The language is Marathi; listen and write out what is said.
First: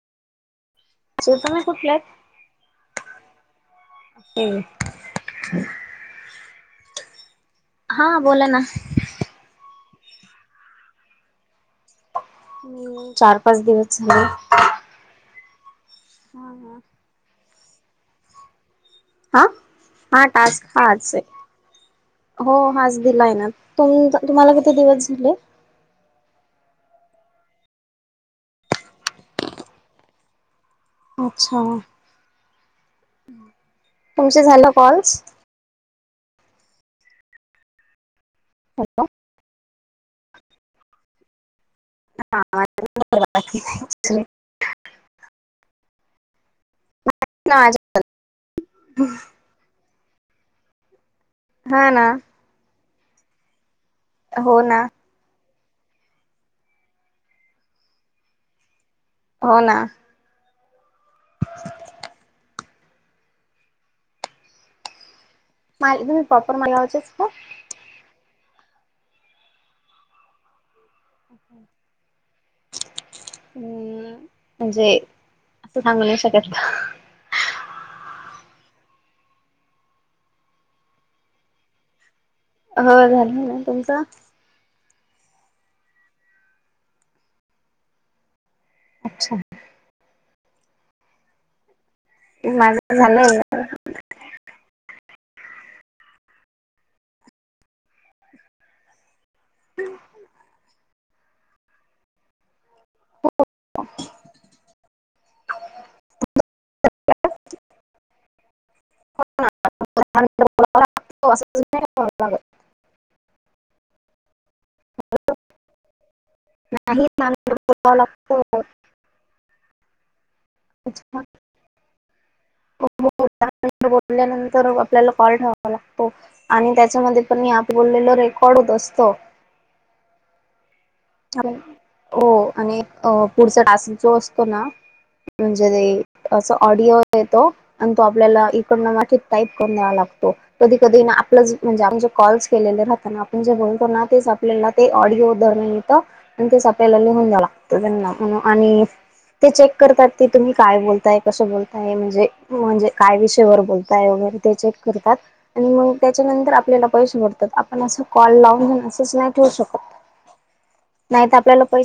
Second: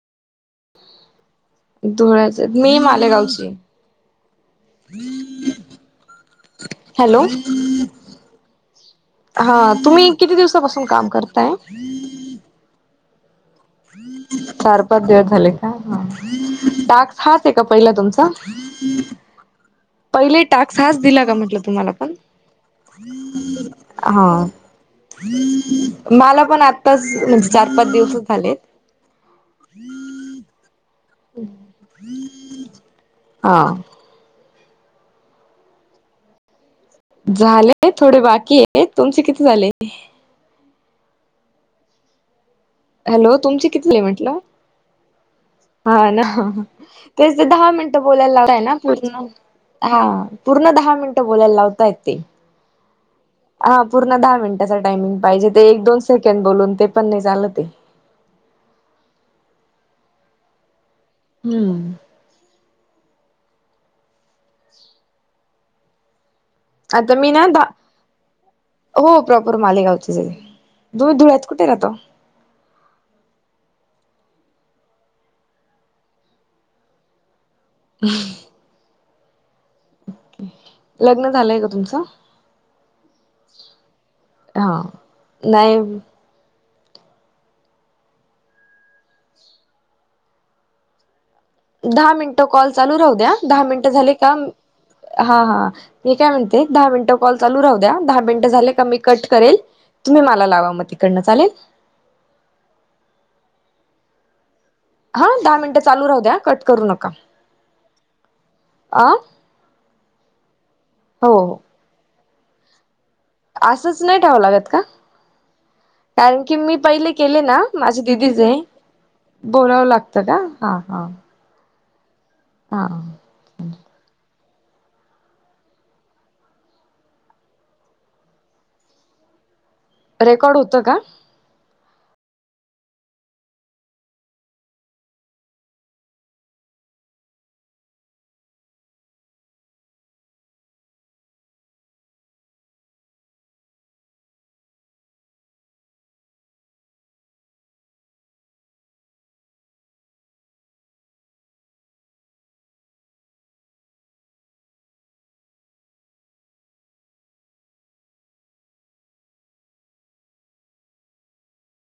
सो तुम्ही कुठले धुळ्याचं आहेत, मी मालेगावची हाय ते [inaudible] हॅलो हा बोला ना हा तुम्ही किती दिवसापासून काम करताय मी चार पाच दिवस झाले चार पाच दिवस झाले [unintelligible] टास्क हाच हाय का पहिला तुमचा हा हा पहिले टास्क टाक्स हाच आहे. दिला का म्हटलं तुम्हाला पण हो हाच दिलाय ना तुम हा, तुम्हाला किती दिवस झाले? मला पण आत ताचं म्हणजे चार पाच दिवसचं झाले अच्छा [unintelligible] हा तुमचे झालं कॉल्स झाले थोडे बाकी आहे तुमचे किती झाले हा हॅलो तुमचे किती झाले म्हंटलं हा ना तेच दहा मिनटं बोलायला ना पूर्ण हा पूर्ण दहा मिनिटं बोलायला हा लावतायत ना. ते हा पूर्ण दहा हो ना मिनिटाचा टायमिंग पाहिजे ते एक दोन सेकंड बोलून ते पण नाही चाल ते हो ना हम्म माझे [unintelligible] प्रॉपर [unintelligible] आता काय मी ना दा हो प्रॉपर मालेगावचे सगळे [inaudible] हम् म्हणजे असं सांगू नाही शकत हम् लग्न झालंय का तुमचं हो झालय ना तुमचं ह नाही अच्छा दहा मिनटं कॉल माझं चालू राहू द्या, झालंय दहा मिनिटं झाले की आम हा हा मी काय म्हणते दहा मिनिटं कॉल चालू राहू द्या. दहा मिनिटं झाले का मी कट करेल, तुम्ही मला लावा म तिकडन चालेल? हो हा दहा मिनटं चालू राहू द्या कट करू नका [inaudible] अं [unintelligible] असंच नाही ठेवाव लागत का? कारण की मी नाही पहिले केले नांगर ना बोलावा माझे लागतो दिदीचे बोलावं लागतं का? हा, हा. त्याच्या- हा, हा. तर आपल्याला कॉल ठेवावा लागतो आणि त्याच्यामध्ये पण मी आधी बोललेल रेकॉर्ड होत असतो. [inaudible] रेकॉर्ड होतं का? हो आणि अ पुढचा टास्क जो असतो ना म्हणजे अस ऑडिओ येतो आणि तो आपल्याला इकड टाईप करून द्यावा लाग तो कधी-कधी ना आपलच म्हणजे कॉल्स केलेले राहत ना आपण जे बोलतो ना तेच आपल्याला ते ऑडिओ ते उदाहरण येत आणि तेच आपल्याला लिहून द्यावं लागत त्यांना म्हणून आणि ते चेक करतात की तुम्ही काय बोलताय? कसं बोलताय? म्हणजे, म्हणजे काय विषया वर बोलताय व ते चेक करतात आणि मग त्याच्या नंतर आपल्याला पैशे सोडतात आपण अस कॉल लाऊन हाय ना ठेऊ शकतो. नाही तर आपल्याला पैसे